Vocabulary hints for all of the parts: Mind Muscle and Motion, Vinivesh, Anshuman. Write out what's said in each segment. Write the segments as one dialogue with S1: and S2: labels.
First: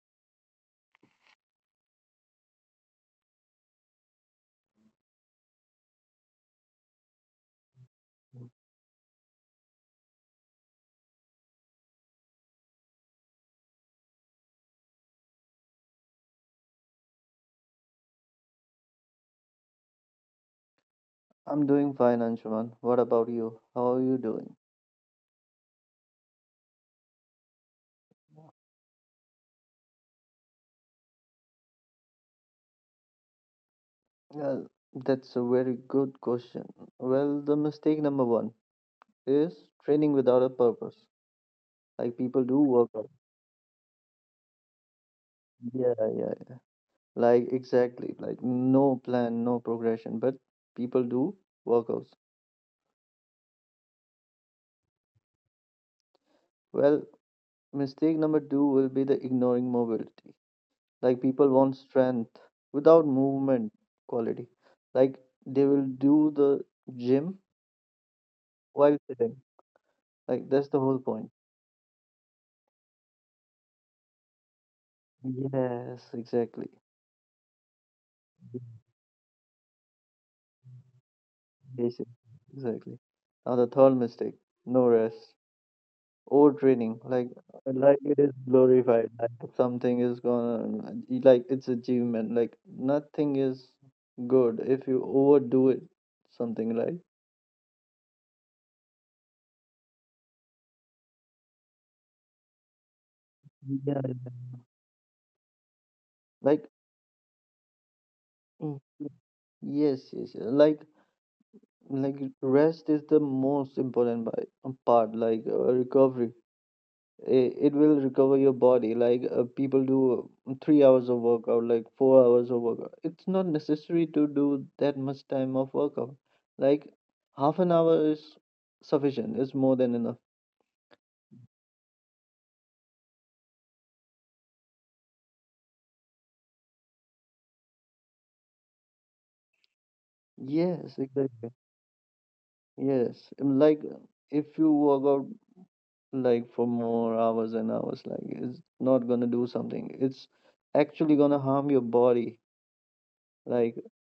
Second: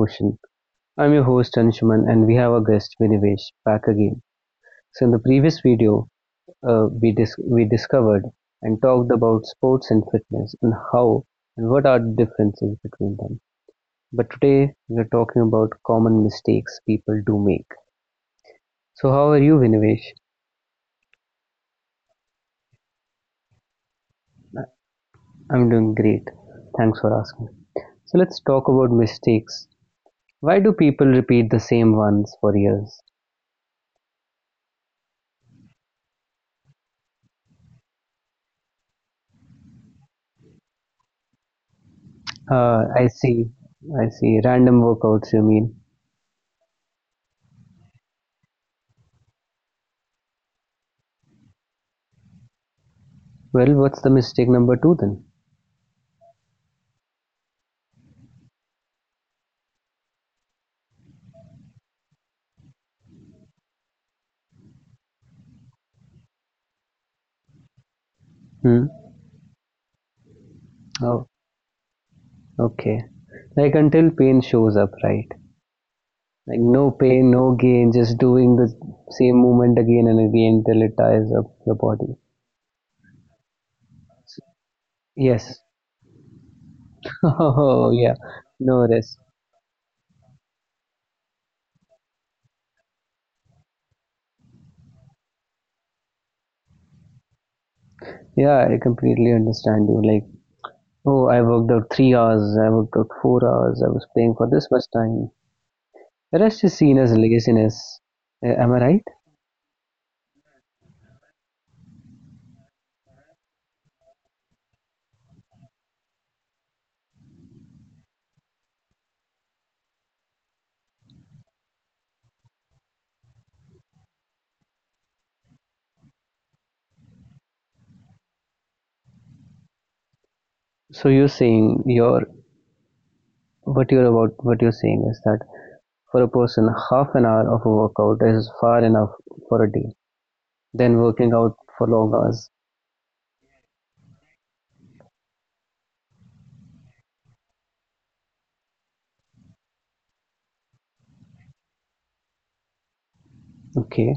S1: Motion. I'm your host Anshuman and we have our guest Vinivesh back again. So in the previous video, we discovered and talked about sports and fitness and how and what are the differences between them. But today we're talking about common mistakes people do make. So how are you Vinivesh?
S2: I'm doing fine, Anshuman. What about you? How are you doing?
S1: I'm doing great. Thanks for asking. So let's talk about mistakes. Why do people repeat the same ones for years?
S2: Well, that's a very good question. Well, the mistake number one is training without a purpose. Like people do
S1: Uh,
S2: work
S1: I
S2: out.
S1: see. I see. Random workouts, you mean?
S2: Yeah, yeah, yeah. Like exactly. Like no plan, no progression, but people do workouts.
S1: Well, what's the mistake number two then?
S2: Well, mistake number two will be the ignoring mobility. Like people want strength without movement quality. Like they will do the gym
S1: Hmm.
S2: while sitting. Like that's the whole
S1: Oh,
S2: point.
S1: okay. Like until pain shows up, right?
S2: Yes,
S1: Like
S2: exactly.
S1: no pain, no gain, just doing the same movement again and again till it tires up your
S2: Yes, yes,
S1: body.
S2: exactly. Now the third mistake, no rest
S1: Yes.
S2: or training.
S1: Oh,
S2: Like
S1: yeah.
S2: it is
S1: No
S2: glorified.
S1: rest.
S2: Like something is gonna like it's achievement. Like nothing is good if you overdo it. Something like
S1: Yeah, I completely understand you. Like, oh, I worked out 3 hours, I worked out 4 hours, I was
S2: yeah,
S1: playing for this much time. Rest
S2: like
S1: is seen as laziness. Am I
S2: mm,
S1: right?
S2: yes, yes, yeah, like rest is the most important part. Recovery. It will recover your body like people do 3 hours of workout like 4 hours of workout, it's not necessary to do that much time of workout, like half an hour is sufficient, it's more than enough.
S1: So you're saying your What you're saying is that for a person, half an hour of a workout is far enough for a day.
S2: Yes,
S1: Then working
S2: exactly.
S1: out for long hours.
S2: Yes, like if you work out like for more hours and hours, like it's not gonna do something, it's actually gonna harm your body. Like
S1: Okay.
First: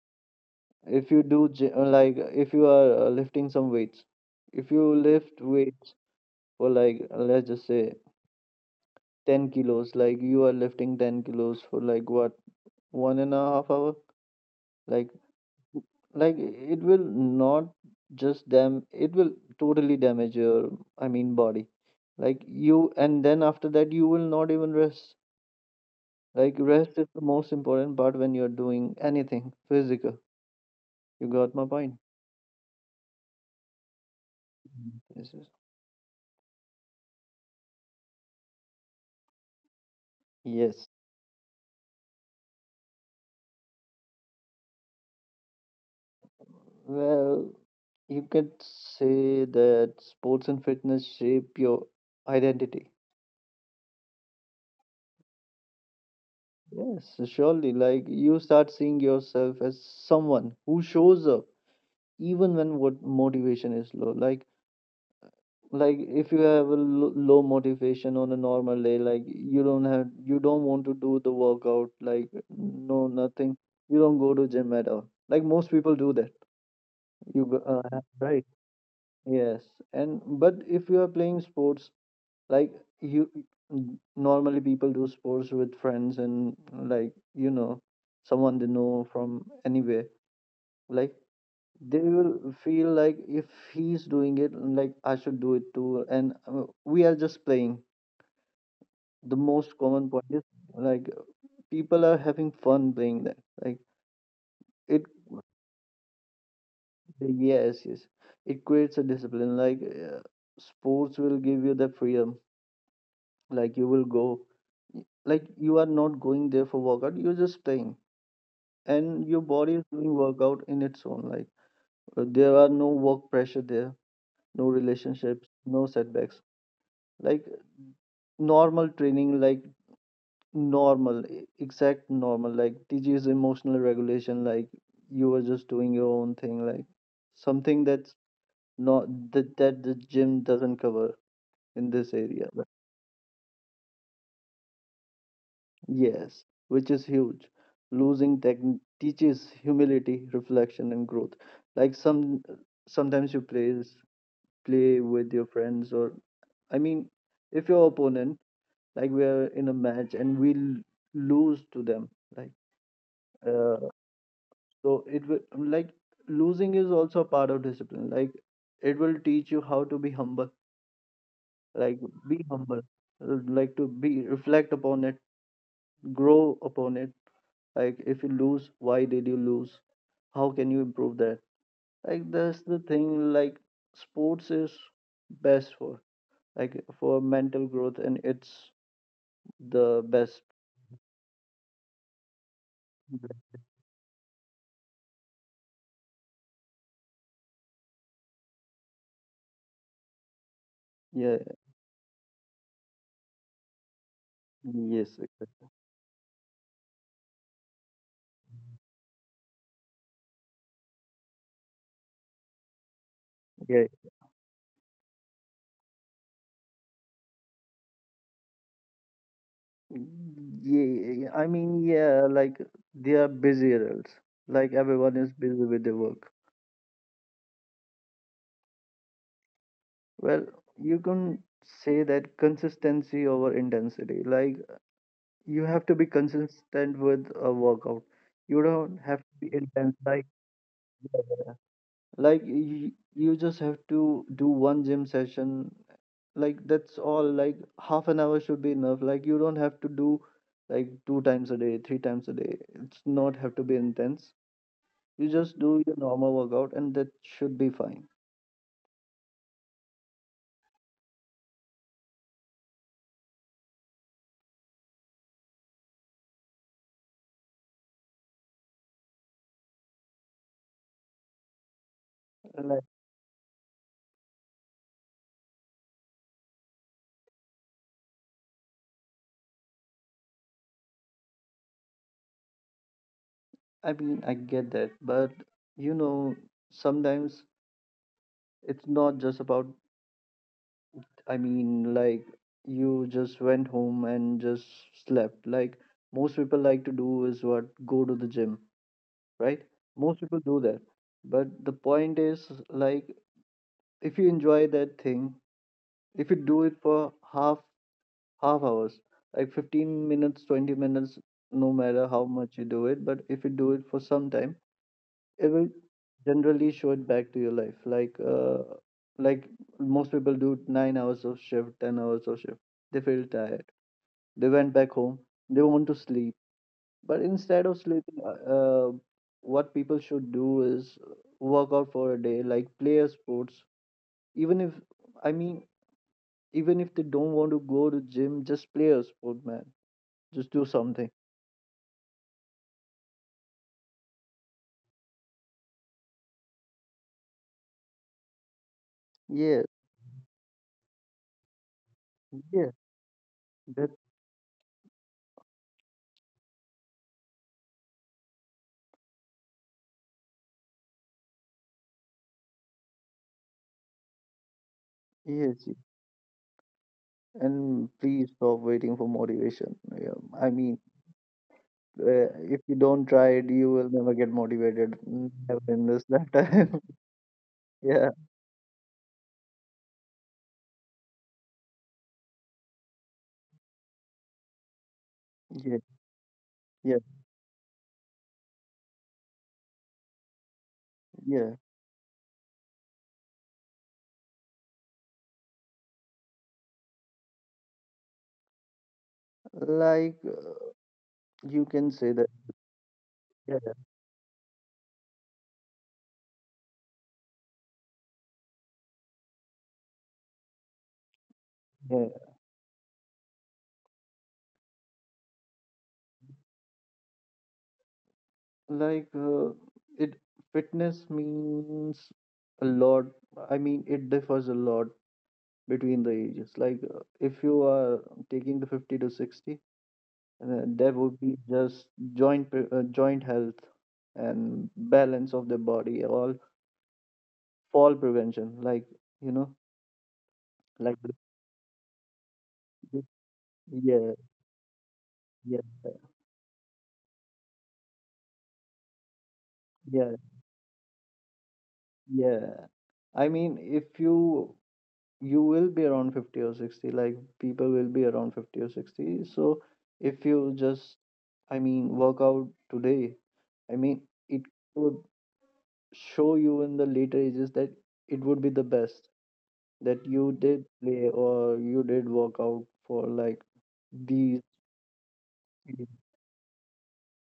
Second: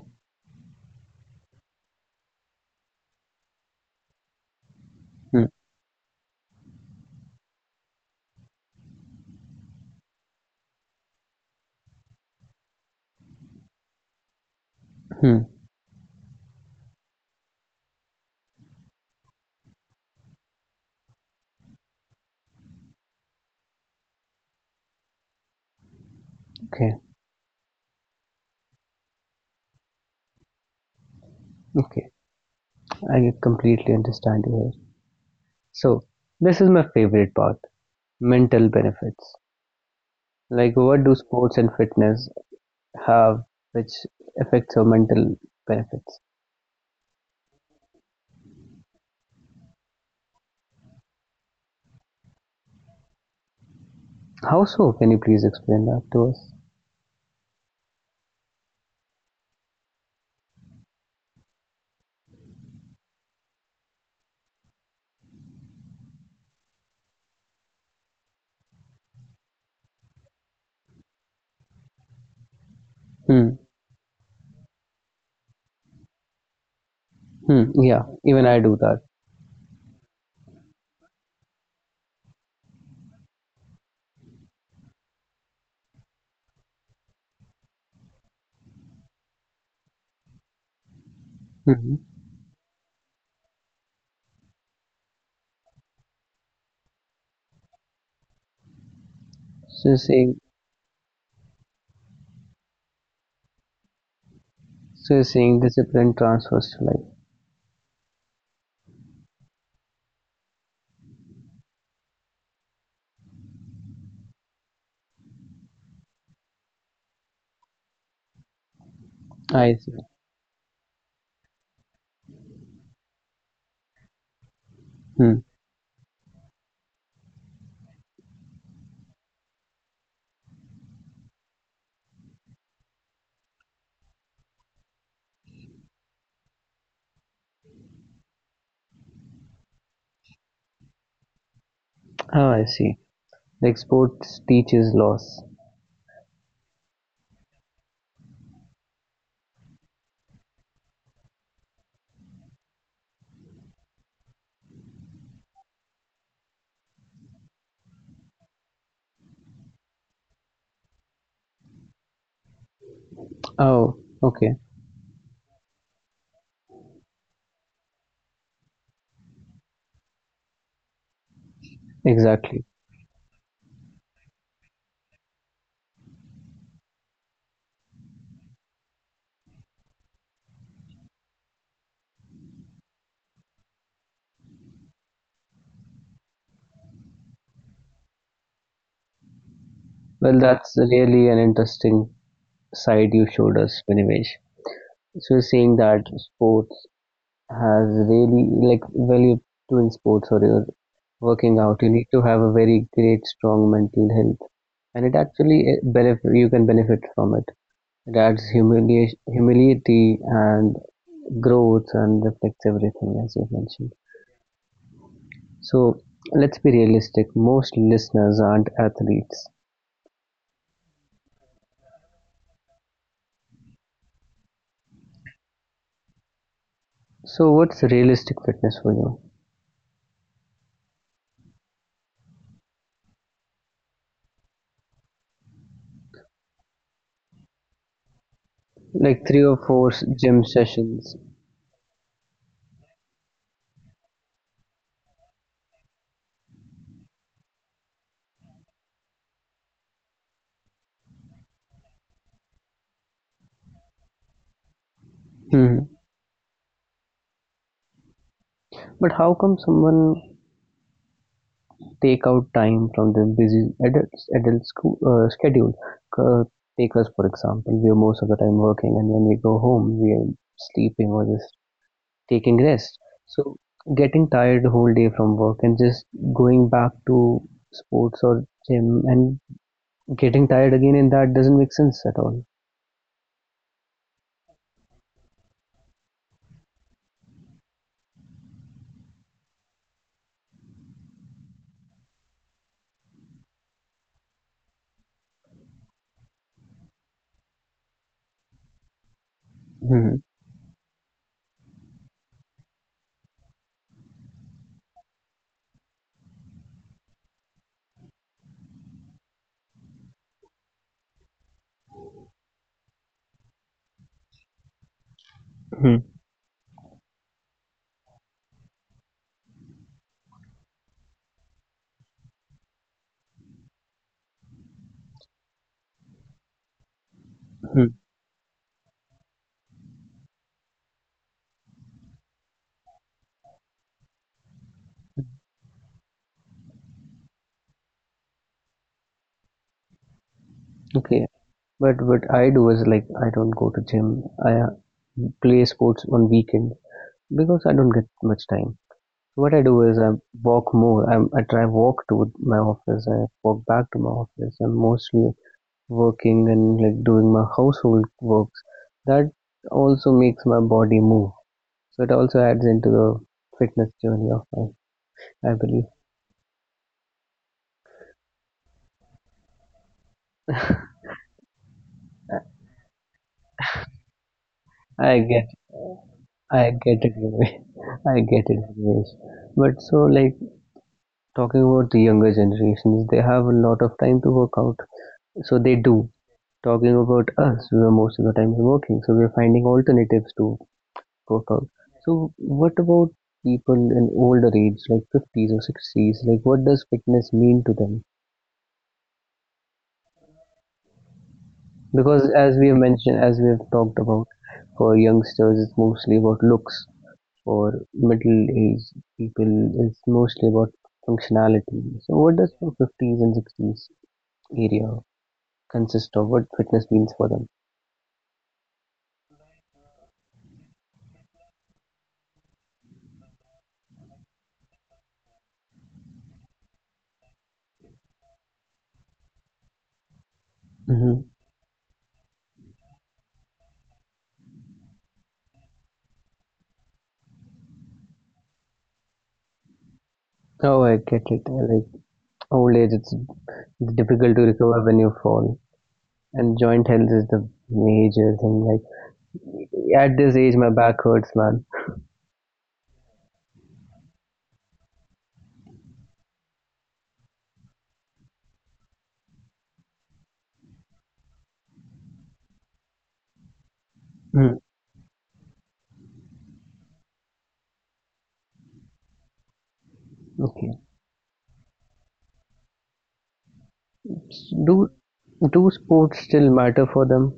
S2: if you do like if you are lifting some weights, if you lift
S1: Hmm.
S2: weights for like let's just say 10 kilos, like you are lifting 10 kilos for like what, 1.5 hours, like
S1: Hmm.
S2: like it will not just dam it will totally damage your I mean body. Like you and then after that you will not even rest. Like rest
S1: Okay.
S2: is the most important part when you're doing anything physical. You got my point.
S1: Okay. I completely understand you here.
S2: Mhm. Yes, yes.
S1: So this is my favorite part: mental benefits. Like
S2: Yes.
S1: what do sports and fitness have, which affects our mental benefits?
S2: Well, you could say that sports and fitness shape your identity.
S1: How so? Can you please explain that to us?
S2: Yes, surely. Like you start seeing yourself as someone who shows up even when what motivation is low. Like if you have a low motivation on a normal day, like you don't have you don't want to do the workout. Like no
S1: Hmm.
S2: nothing. You don't go to gym at all. Like most people do that. You go,
S1: Hmm. Yeah. Even
S2: right?
S1: I do that.
S2: Yes. And but if you are playing sports like you normally people do sports with friends and like you know someone they know from anywhere, like
S1: Mm-hmm.
S2: they will feel like if he's doing it, like I should do it too, and we are just playing the most
S1: So
S2: common point
S1: saying
S2: is like people are having fun playing that, like it
S1: So you're saying discipline transfers to life.
S2: yes, yes, it creates a discipline, sports will give you the freedom, like you will go, like you are not going there for workout, you're just playing and your
S1: I
S2: body is
S1: see.
S2: doing workout in its own. Like there are no work pressure there, no
S1: Hmm.
S2: relationships, no setbacks. Like normal training, like normal exact normal like teaches emotional regulation. Like you are just doing your own thing, like something that's not that the gym doesn't cover in this
S1: Oh,
S2: area.
S1: I
S2: Right.
S1: see. Like sports teaches loss.
S2: Yes, which is huge. Losing tech teaches humility, reflection and growth. Like some sometimes you praise play with your friends or I mean, if your opponent, like we are in a match and we lose to them, like uh,
S1: Oh, okay.
S2: so it will like losing is also a part of discipline. Like it will teach you how to be humble. Like be
S1: Exactly.
S2: humble. Like to be reflect upon it, grow upon it. Like if you lose, why did you lose? How can you improve that? Like that's the thing. Like sports is best for like for mental growth and it's the
S1: Well,
S2: best.
S1: that's really an interesting side you showed us, Vinivesh. So you're saying that sports has really like well, you doing sports or you're working
S2: Yeah.
S1: out, you need to have a very great, strong mental health, and it
S2: Yes.
S1: actually eh, benefit you can benefit from it. It adds humiliation, humility, and growth, and reflects everything as you
S2: Yeah.
S1: mentioned. So let's be realistic. Most listeners aren't athletes.
S2: Yeah. I mean, yeah. Like they are busy adults. Like everyone is busy with their work.
S1: So what's realistic fitness for you?
S2: Well, you can say that consistency over intensity. Like you have to be consistent with a workout. You don't have
S1: Like
S2: to
S1: three
S2: be
S1: or four
S2: intense. Like
S1: gym sessions.
S2: yeah, yeah. Like you just have to do one gym session, like that's all, like half an hour should be enough, like you don't have to do like two times a day, three times a day, it's not have to be intense. You just do
S1: Hmm.
S2: your normal workout and that should be fine.
S1: But how come someone take out time from their busy adult school schedule? Uh, Take us for example. We are most of the time working, and when we go home, we are sleeping or just taking
S2: Like
S1: rest. So getting tired the whole day from work and just going back to sports or gym and getting tired again in that doesn't make sense at all.
S2: I mean, I get that, but you know, sometimes it's not just about I mean like you just went home and just slept. Like most people like to do is what, go to the gym, right?
S1: Hmm.
S2: Most people do that. But the point is like if you enjoy that thing, if you do it for half hours, like 15 minutes, 20 minutes, no matter how much you do it, but if you do it for some time, it will
S1: Hmm.
S2: generally show it back to your life like most people do 9 hours of shift, 10 hours of shift, they feel tired, they went back home, they want to sleep, but instead of
S1: Hmm.
S2: sleeping what people should do is work out for a day, like play a sports, even if I mean, even if they don't want to go to gym, just play a sport, man. Just do something.
S1: Okay. But what I do is like I don't go to gym. I play sports on weekend because I don't get much time. What I
S2: Yeah,
S1: do is I walk more. I try walk to my
S2: yeah,
S1: office. I walk back
S2: that
S1: to my office. I'm mostly working and like doing my household works. That also makes my body move. So it also adds into the fitness journey of mine. I
S2: yes, yes.
S1: believe.
S2: And please stop waiting for motivation. Yeah, I mean, uh, if you don't try it, you will never get motivated.
S1: I guess.
S2: Never in this
S1: I
S2: lifetime.
S1: get it, Ramesh.
S2: Yeah,
S1: I get it, Ramesh. But so, like, talking about the younger generations, they have a lot of time to work out. So they
S2: yeah,
S1: do. Talking
S2: yeah,
S1: about us, we are most of the time working, so we're finding alternatives to work
S2: yeah.
S1: out. So, what about people in older age, like 50s or 60s? Like, what does fitness mean to them?
S2: Like uh, you can say
S1: Because,
S2: that.
S1: as we have mentioned, as we
S2: Yeah,
S1: have talked about, for youngsters, it's mostly about looks. For middle-aged people is mostly about functionality.
S2: yeah.
S1: So, what does the 50s and 60s area consist of? What fitness means for them?
S2: Like uh, it. Fitness means a lot. I mean, it differs a lot between the ages. If you are taking the 50 to 60, there would
S1: Hmm.
S2: be just joint health and balance of the body, all fall prevention. Like you know,
S1: Oh, I
S2: like
S1: get it. I like old age,
S2: the-
S1: it's
S2: yeah,
S1: difficult to recover when you fall,
S2: yeah,
S1: and joint health is the major thing. Like at
S2: yeah,
S1: this age, my back hurts, man.
S2: yeah. I mean, if you you will be around 50 or 60, like people will be around 50 or 60. So if you just, I mean, work out today, I mean, it
S1: Mm.
S2: could show you in the later ages that it would be the best that you did
S1: Okay.
S2: play or you did work out for like these
S1: Do do sports still matter for them?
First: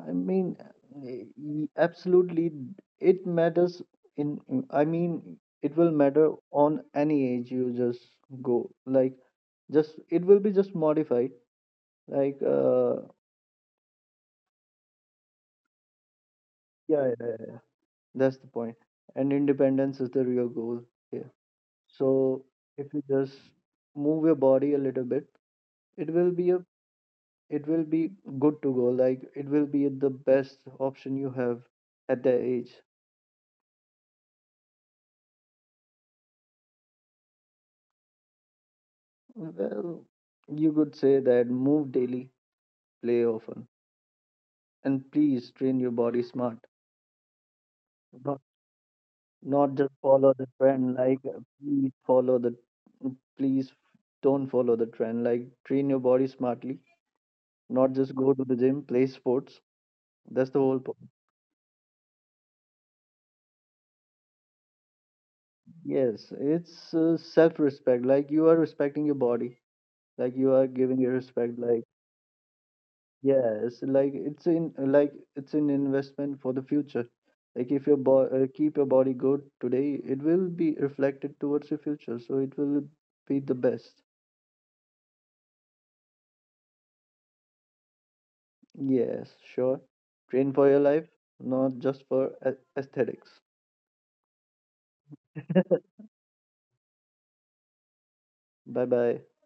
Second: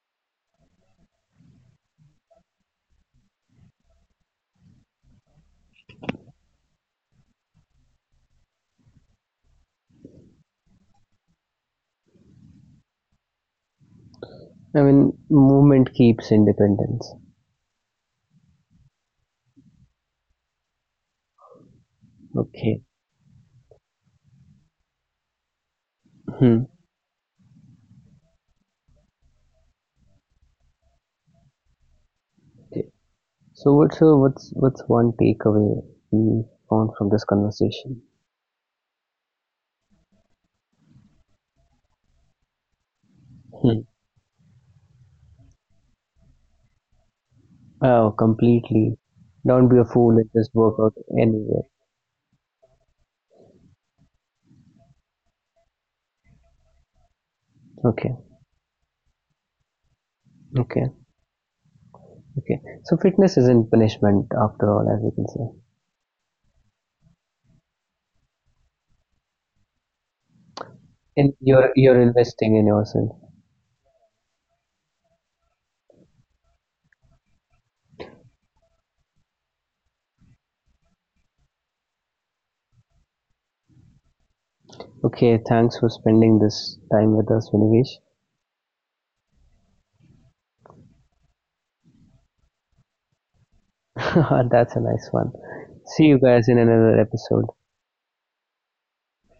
S2: I mean, absolutely, it matters I mean, it will matter on any age you just go. Like, just, it will be just modified. Like,
S1: I mean, movement keeps
S2: yeah,
S1: independence.
S2: yeah, yeah, yeah, that's the point. And independence is the real goal here. So,
S1: Okay.
S2: if you just move your body a little bit, it will be a
S1: Hmm.
S2: it will be good to go, like it will be the best option you have at that age.
S1: So what's one takeaway we found from this conversation?
S2: Well, you could say that move daily, play often,
S1: Hmm.
S2: and please train your body smart,
S1: Oh,
S2: not,
S1: completely. Don't
S2: not
S1: be a
S2: just
S1: fool and
S2: follow the
S1: just work
S2: trend,
S1: out anywhere.
S2: please follow the please don't follow the trend, like train your body smartly, not just
S1: Okay,
S2: go to the gym, play sports, that's the whole
S1: okay,
S2: point.
S1: okay. So fitness isn't punishment after all, as we can say.
S2: Yes, it's self-respect. Like you are respecting your body. Like you are giving it
S1: And
S2: respect.
S1: you're
S2: Like
S1: you're investing in yourself.
S2: yes, like it's in like it's an investment for the future. Like if your bo keep your body good today, it will be reflected towards your future, so it will be the best.
S1: Okay, thanks for spending this time with us, Vinigesh.
S2: Yes, sure. Train for your life, not just for aesthetics.
S1: That's a nice one. See you guys in another episode.
S2: Bye bye.